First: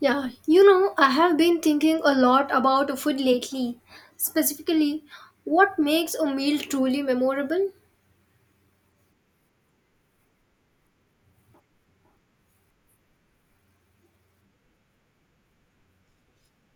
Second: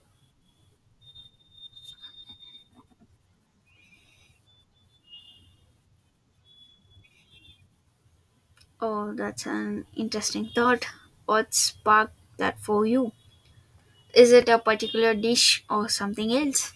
Yeah, you know, I have been thinking a lot about food lately. Specifically, what makes a meal truly memorable? Oh, that's an interesting thought. What sparked that for you? Is it a particular dish or something else?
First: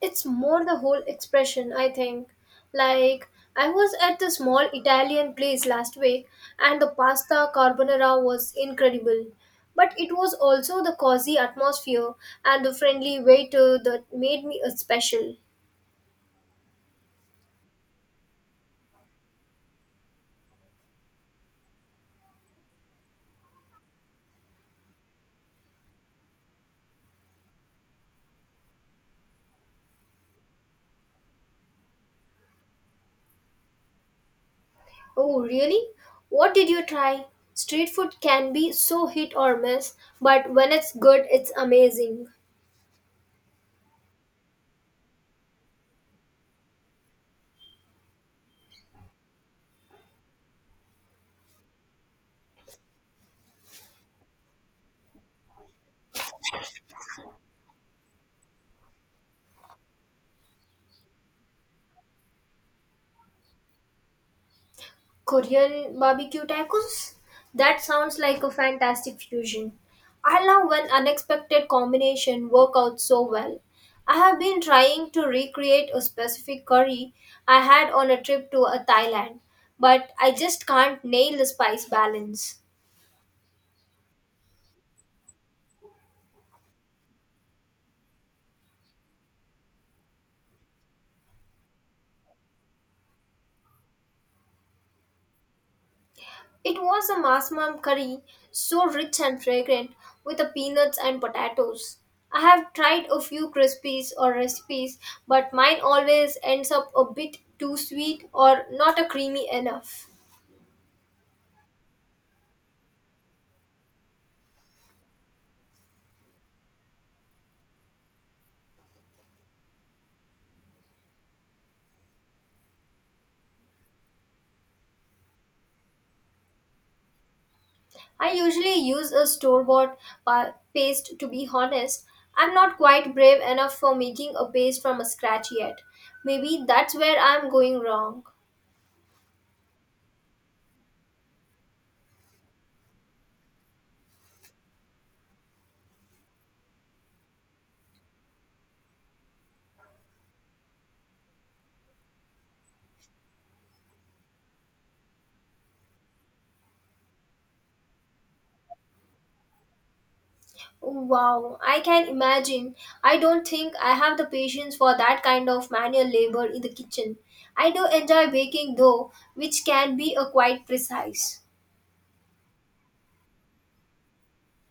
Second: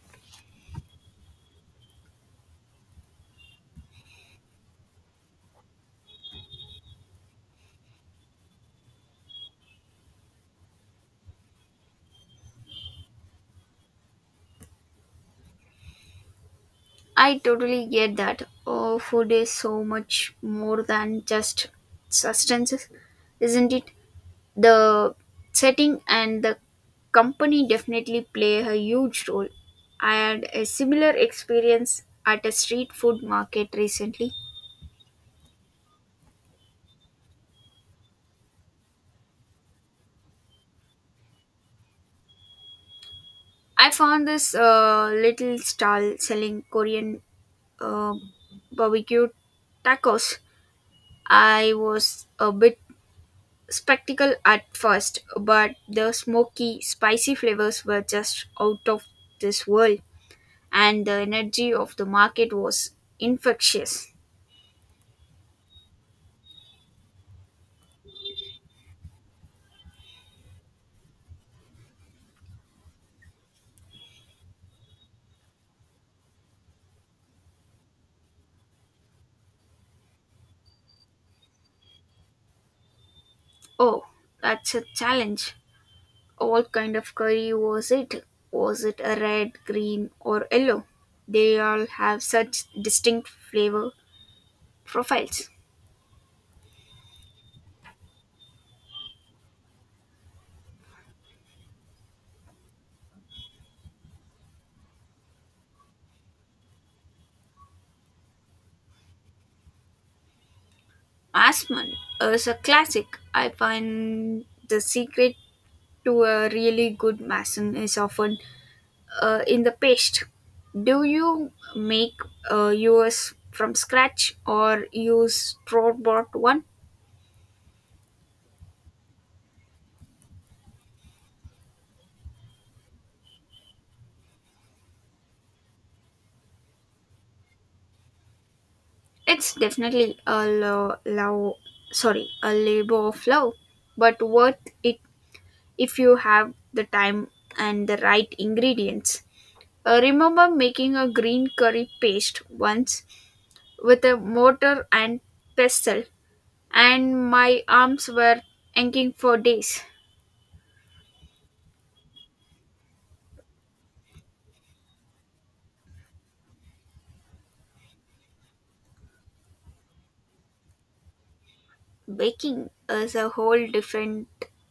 It's more the whole expression, I think. Like, I was at the small Italian place last week and the pasta carbonara was incredible. But it was also the cozy atmosphere and the friendly waiter that made me a special. I totally get that. Oh, food is so much more than just substances, isn't it? The setting and the company definitely play a huge role. I had a similar experience at a street food market recently. Oh, really? What did you try? Street food can be so hit or miss, but when it's good, it's amazing. I found this little stall selling Korean uh, barbecue tacos. I was a bit skeptical at first, but the smoky, spicy flavors were just out of this world, and the energy of the market was infectious. Korean barbecue tacos? That sounds like a fantastic fusion. I love when unexpected combination work out so well. I have been trying to recreate a specific curry I had on a trip to Thailand, but I just can't nail the spice balance. Oh, that's a challenge. What kind of curry was it? Was it a red, green, or yellow? They all have such distinct flavor profiles. It was a masmam curry, so rich and fragrant, with the peanuts and potatoes. I have tried a few crispies or recipes, but mine always ends up a bit too sweet or not a creamy enough. Asman is a classic. I find the secret to a really good mason is often in the paste. Do you make yours from scratch or use store bought one? I usually use a store-bought paste to be honest. I'm not quite brave enough for making a paste from a scratch yet. Maybe that's where I'm going wrong. It's definitely a love, sorry, a labor of love, but worth it if you have the time and the right ingredients. Remember making a green curry paste once with a mortar and pestle, and my arms were aching for days. Wow, I can imagine. I don't think I have the patience for that kind of manual labor in the kitchen. I do enjoy baking though, which can be a quite precise. Baking is a whole different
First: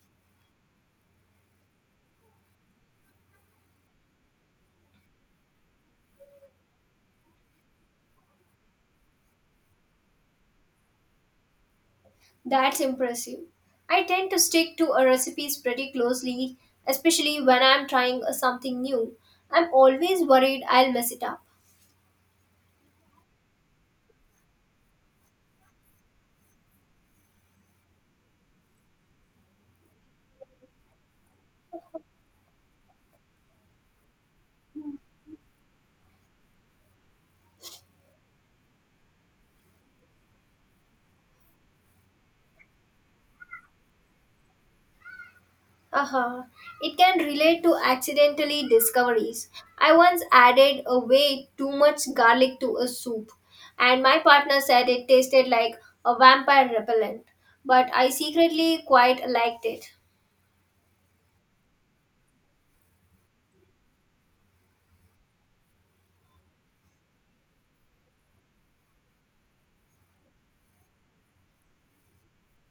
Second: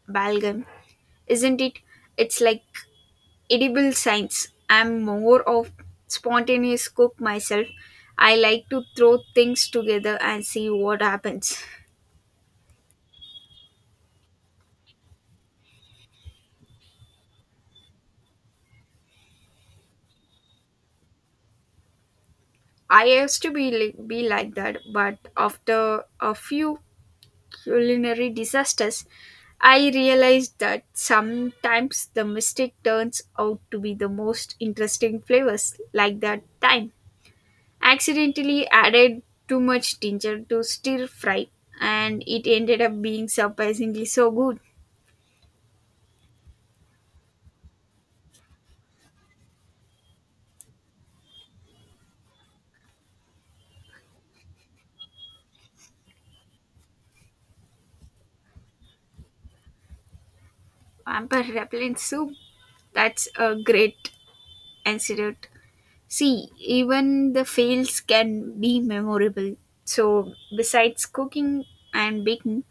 ballgame, isn't it? It's like edible science. I'm more of spontaneous cook myself. I like to throw things together and see what happens. That's impressive. I tend to stick to a recipes pretty closely, especially when I'm trying something new. I'm always worried I'll mess it up. I used to be like that, but after a few culinary disasters, I realized that sometimes the mistake turns out to be the most interesting flavors, like that time. Accidentally added too much ginger to stir fry, and it ended up being surprisingly so good. Uh-huh. It can relate to accidentally discoveries. I once added a way too much garlic to a soup, and my partner said it tasted like a vampire repellent, but I secretly quite liked it. Vampire repellent soup. That's a great antidote. See, even the fails can be memorable. So, besides cooking and baking,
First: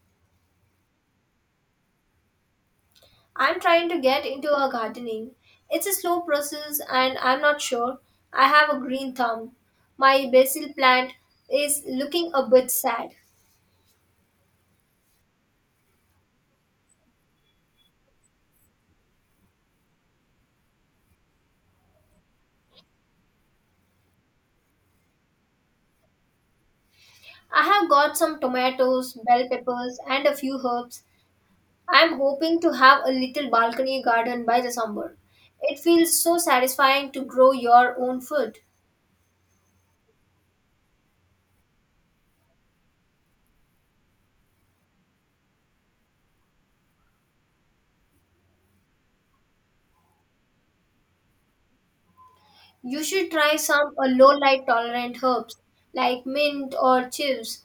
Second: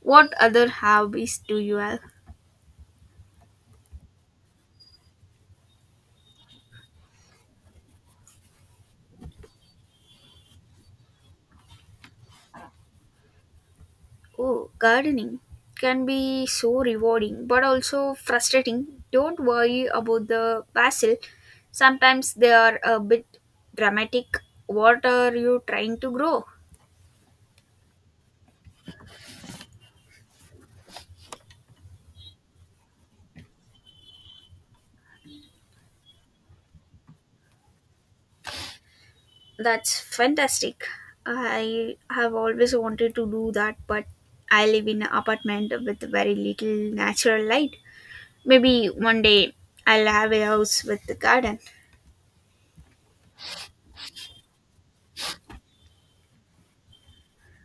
what other hobbies do you have? I'm trying to get into a gardening. It's a slow process, and I'm not sure I have a green thumb. My basil plant is looking a bit sad. Oh, gardening can be so rewarding but also frustrating. Don't worry about the basil. Sometimes they are a bit dramatic. What are you trying to grow? I have got some tomatoes, bell peppers, and a few herbs. I'm hoping to have a little balcony garden by the summer. It feels so satisfying to grow your own food. That's fantastic. I have always wanted to do that, but I live in an apartment with very little natural light. Maybe one day I'll have a house with a garden. You should try some low light tolerant herbs like mint or chives.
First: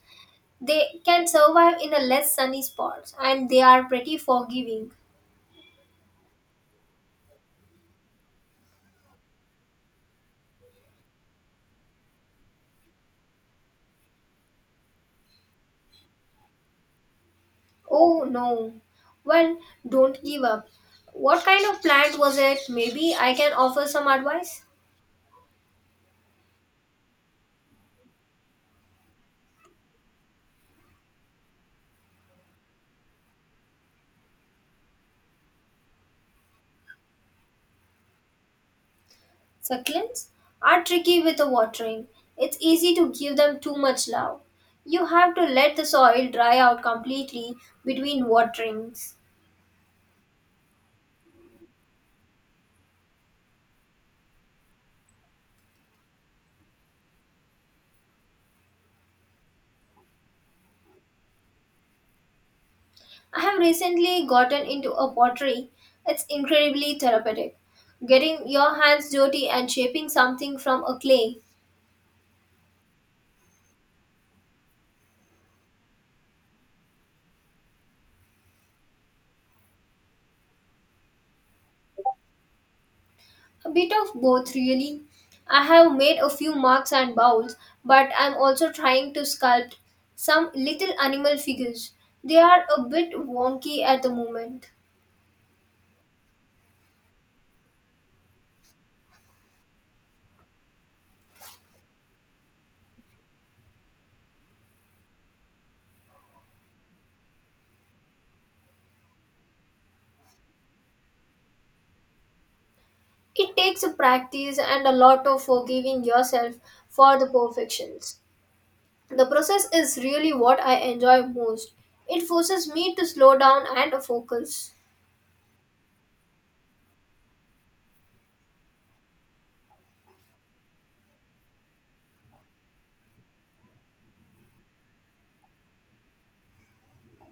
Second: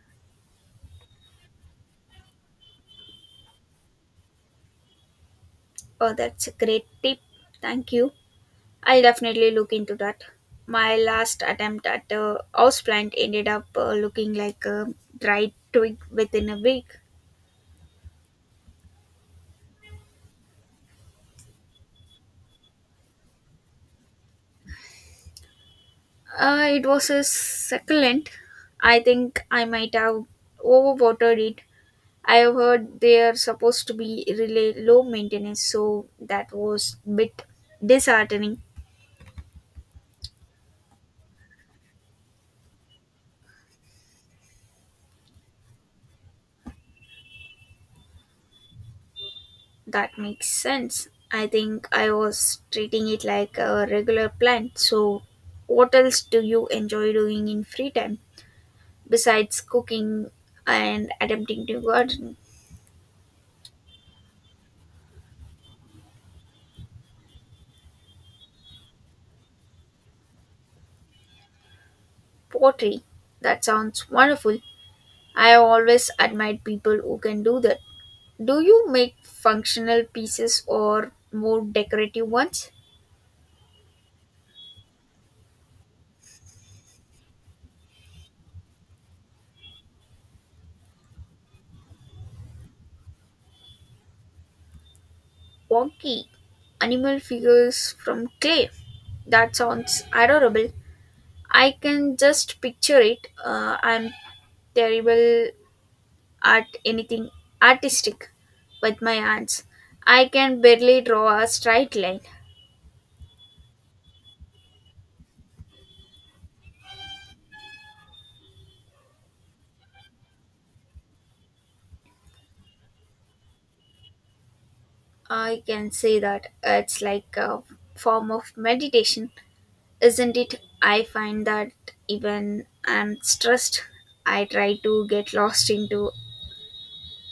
They can survive in a less sunny spots and they are pretty forgiving. Oh, that's a great tip. Thank you. I'll definitely look into that. My last attempt at a houseplant ended up looking like a dried twig within a week. Oh no. Well, don't give up. What kind of plant was it? Maybe I can offer some advice. It was a succulent. I think I might have overwatered it. I have heard they are supposed to be really low maintenance, so that was a bit disheartening. Succulents are tricky with the watering. It's easy to give them too much love. You have to let the soil dry out completely between waterings. That makes sense. I think I was treating it like a regular plant. So, what else do you enjoy doing in free time? Besides cooking and attempting to garden, I have recently gotten into a pottery. It's incredibly therapeutic. Getting your hands dirty and shaping something from a clay. pottery, that sounds wonderful. I have always admired people who can do that. Do you make functional pieces or more decorative ones? A bit of both, really. I have made a few mugs and bowls, but I'm also trying to sculpt some little animal figures. They are a bit wonky at the moment. Wonky animal figures from clay. That sounds adorable. I can just picture it. I'm terrible at anything artistic with my hands. I can barely draw a straight line. It takes a practice and a lot of forgiving yourself for the perfections. The process is really what I enjoy most. It forces me to slow down and focus. I can say that it's like a form of meditation, isn't it? I find that even I'm stressed, I try to get lost into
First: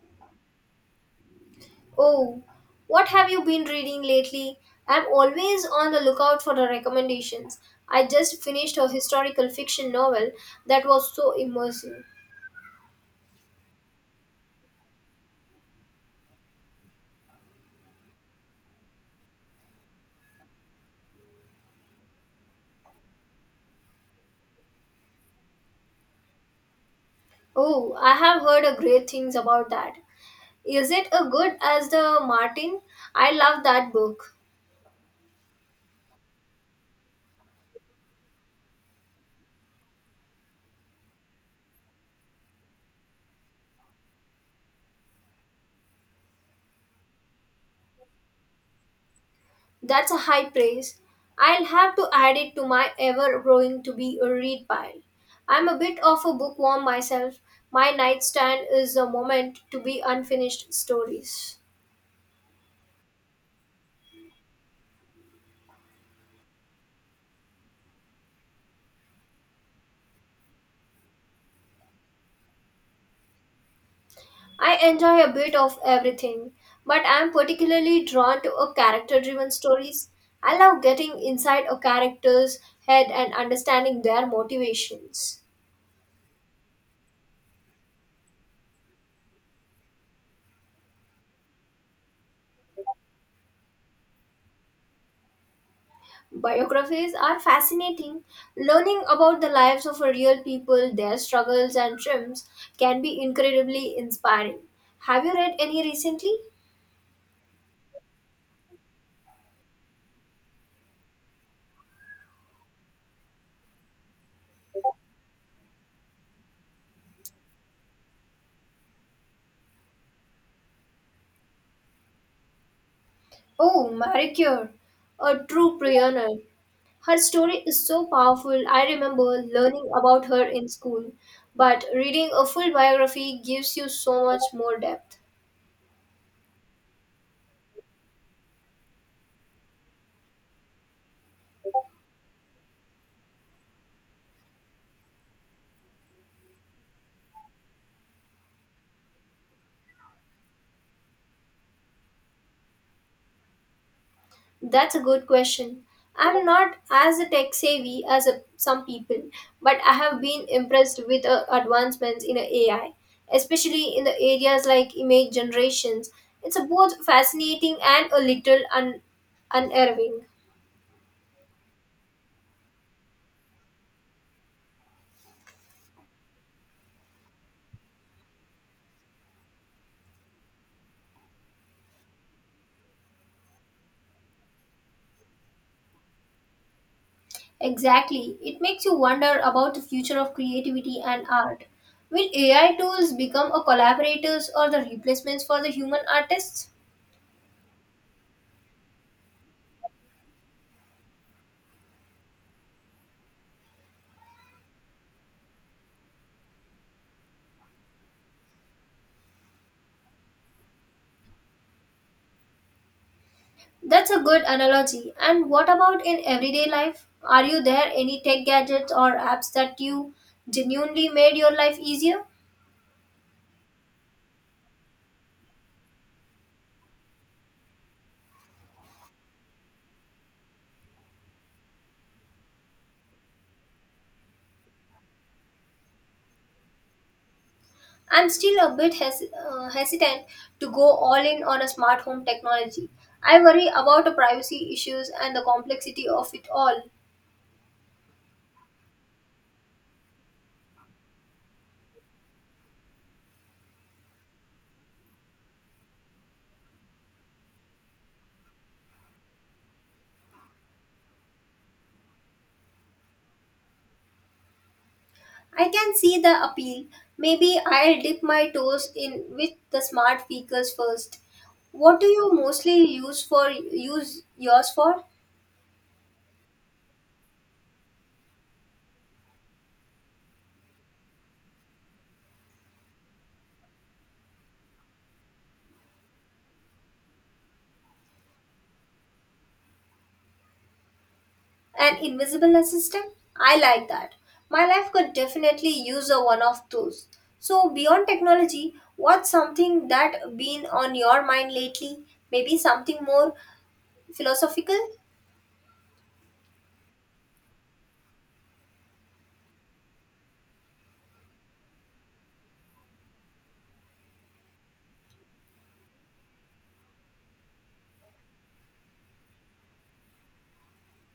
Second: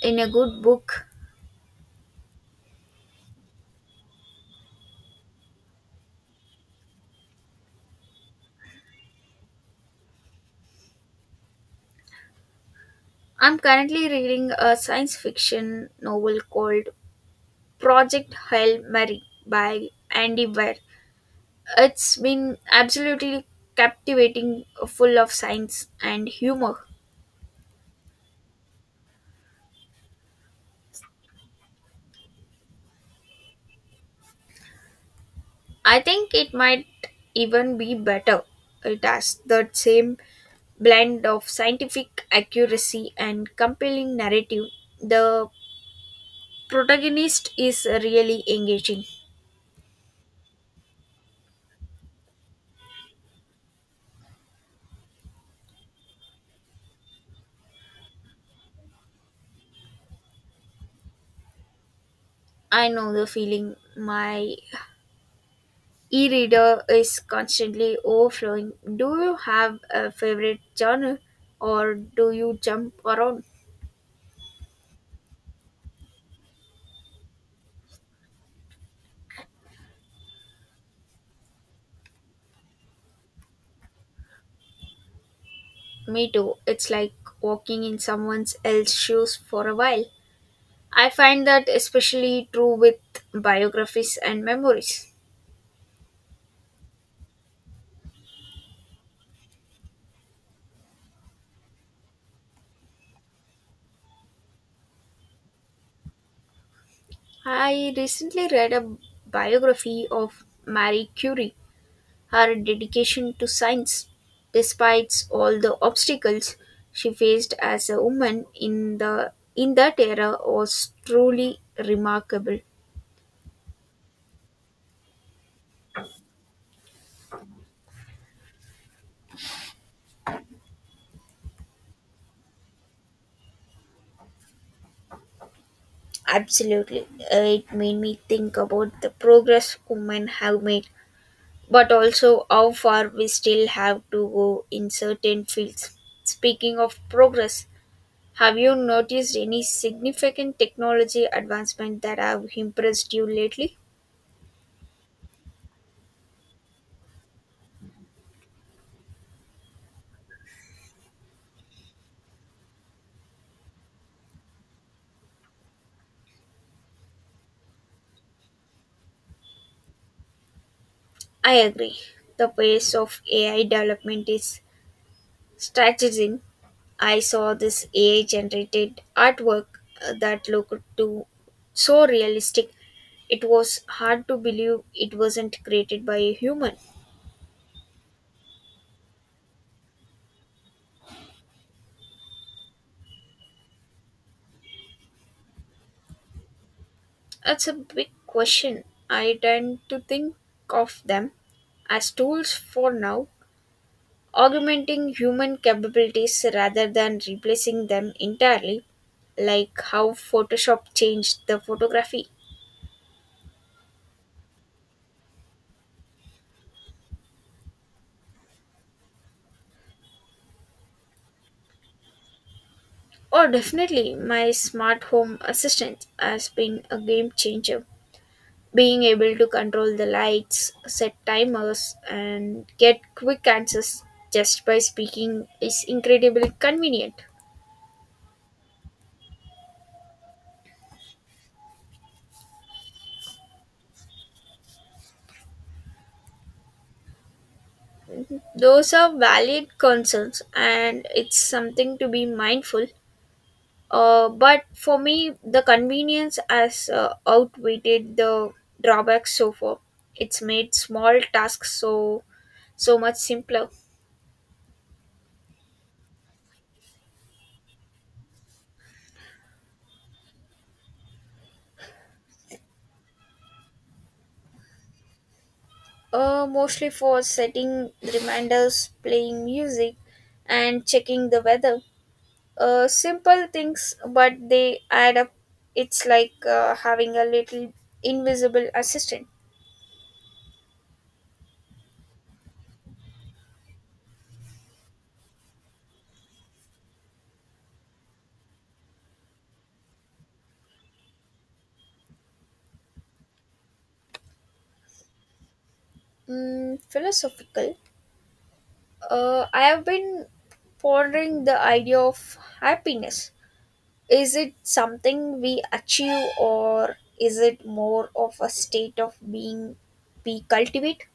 in a good book. Oh, what have you been reading lately? I'm always on the lookout for the recommendations. I just finished a historical fiction novel that was so immersive. I'm currently reading a science fiction novel called Project Hail Mary by Andy Weir. It's been absolutely captivating, full of science and humor. Oh, I have heard a great things about that. Is it a good as the Martin? I love that book. I think it might even be better. It has that same blend of scientific accuracy and compelling narrative, the protagonist is really engaging. That's a high praise. I'll have to add it to my ever growing to be a read pile. I'm a bit of a bookworm myself. My nightstand is a moment to be unfinished stories. I know the feeling. My e reader is constantly overflowing. Do you have a favorite genre or do you jump around? I enjoy a bit of everything, but I'm particularly drawn to a character driven stories. I love getting inside a character's head and understanding their motivations. Me too. It's like walking in someone else's shoes for a while. I find that especially true with biographies and memories. Biographies are fascinating. Learning about the lives of real people, their struggles and triumphs, can be incredibly inspiring. Have you read any recently? I recently read a biography of Marie Curie. Her dedication to science, despite all the obstacles she faced as a woman in the in that era, was truly remarkable. Oh, Marie Curie, a true pioneer. Her story is so powerful. I remember learning about her in school, but reading a full biography gives you so much more depth. Absolutely. It made me think about the progress women have made, but also how far we still have to go in certain fields. Speaking of progress, have you noticed any significant technology advancement that have impressed you lately? That's a good question. I'm not as tech savvy as a, some people, but I have been impressed with advancements in AI, especially in the areas like image generations. It's a both fascinating and a little unnerving. I agree. The pace of AI development is staggering. I saw this AI generated artwork that looked to so realistic. It was hard to believe it wasn't created by a human. Exactly. It makes you wonder about the future of creativity and art. Will AI tools become a collaborators or the replacements for the human artists? That's a big question. I tend to think of them as tools for now, augmenting human capabilities rather than replacing them entirely, like how Photoshop changed the photography. That's a good analogy. And what about in everyday life? Are you there any tech gadgets or apps that you genuinely made your life easier? Oh, definitely, my smart home assistant has been a game changer. Being able to control the lights, set timers, and get quick answers just by speaking is incredibly convenient. I'm still a bit hesitant to go all in on a smart home technology. I worry about the privacy issues and the complexity of it all. Those are valid concerns, and it's something to be mindful. But for me, the convenience has outweighed the drawbacks so far. It's made small tasks so much simpler. I can see the appeal. Maybe I'll dip my toes in with the smart speakers first. What do you mostly use for use yours for? Mostly for setting reminders, playing music, and checking the weather. Simple things, but they add up. It's like having a little invisible assistant. An invisible assistant? I like that. My life could definitely use a one of those. So, beyond technology, what's something that been on your mind lately? Maybe something more philosophical? Philosophical. I have been pondering the idea of happiness. Is it something we achieve or is it more of a state of being we cultivate?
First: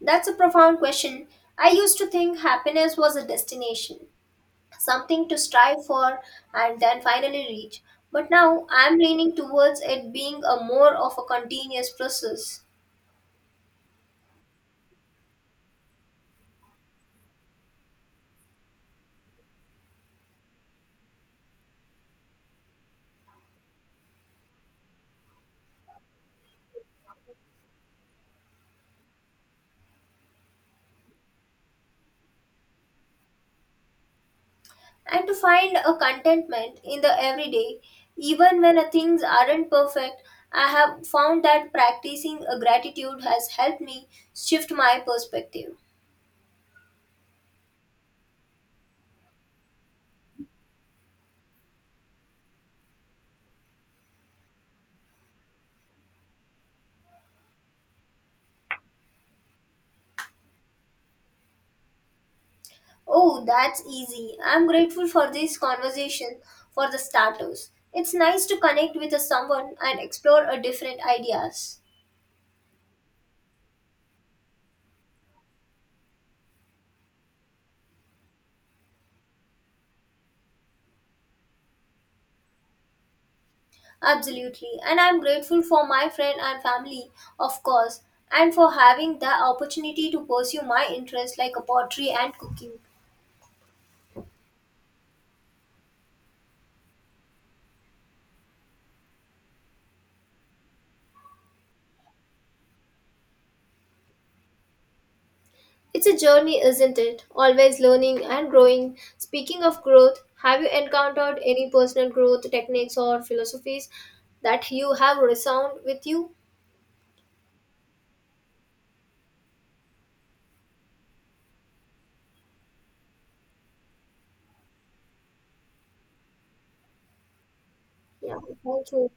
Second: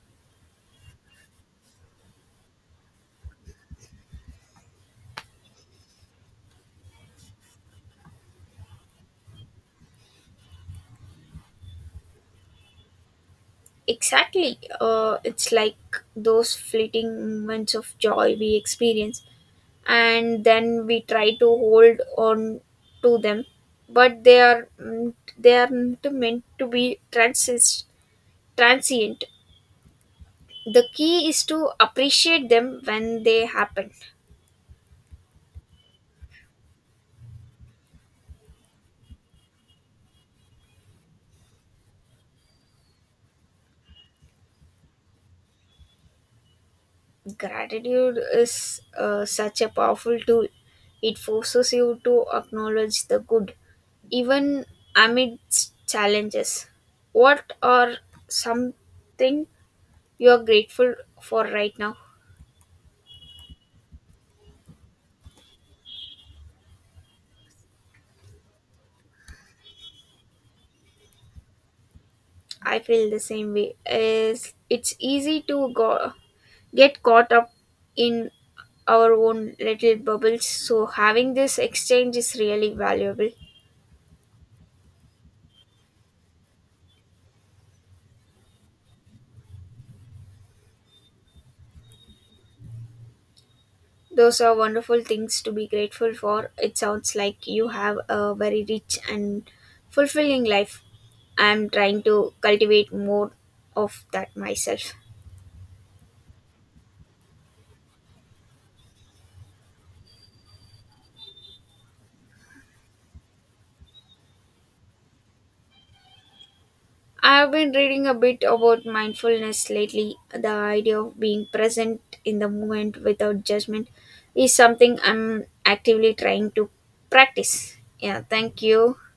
That's a profound question. I used to think happiness was a destination, something to strive for and then finally reach. But now I'm leaning towards it being a more of a continuous process. Exactly. It's like those fleeting moments of joy we experience, and then we try to hold on to them, but they are not meant to be transient. The key is to appreciate them when they happen. And to find a contentment in the everyday, even when things aren't perfect. I have found that practicing a gratitude has helped me shift my perspective. Gratitude is such a powerful tool. It forces you to acknowledge the good, even amidst challenges. What are something you are grateful for right now? Oh, that's easy. I'm grateful for this conversation. For the starters, it's nice to connect with someone and explore a different ideas. I feel the same way. Is it's easy to go get caught up in our own little bubbles. So having this exchange is really valuable. Absolutely, and I'm grateful for my friend and family, of course, and for having the opportunity to pursue my interests like pottery and cooking. Those are wonderful things to be grateful for. It sounds like you have a very rich and fulfilling life. I'm trying to cultivate more of that myself. It's a journey, isn't it? Always learning and growing. Speaking of growth, have you encountered any personal growth techniques or philosophies that you have resound with you? I have been reading a bit about mindfulness lately. The idea of being present in the moment without judgment is something I'm actively trying to practice. Yeah, Yeah, thank thank you. you.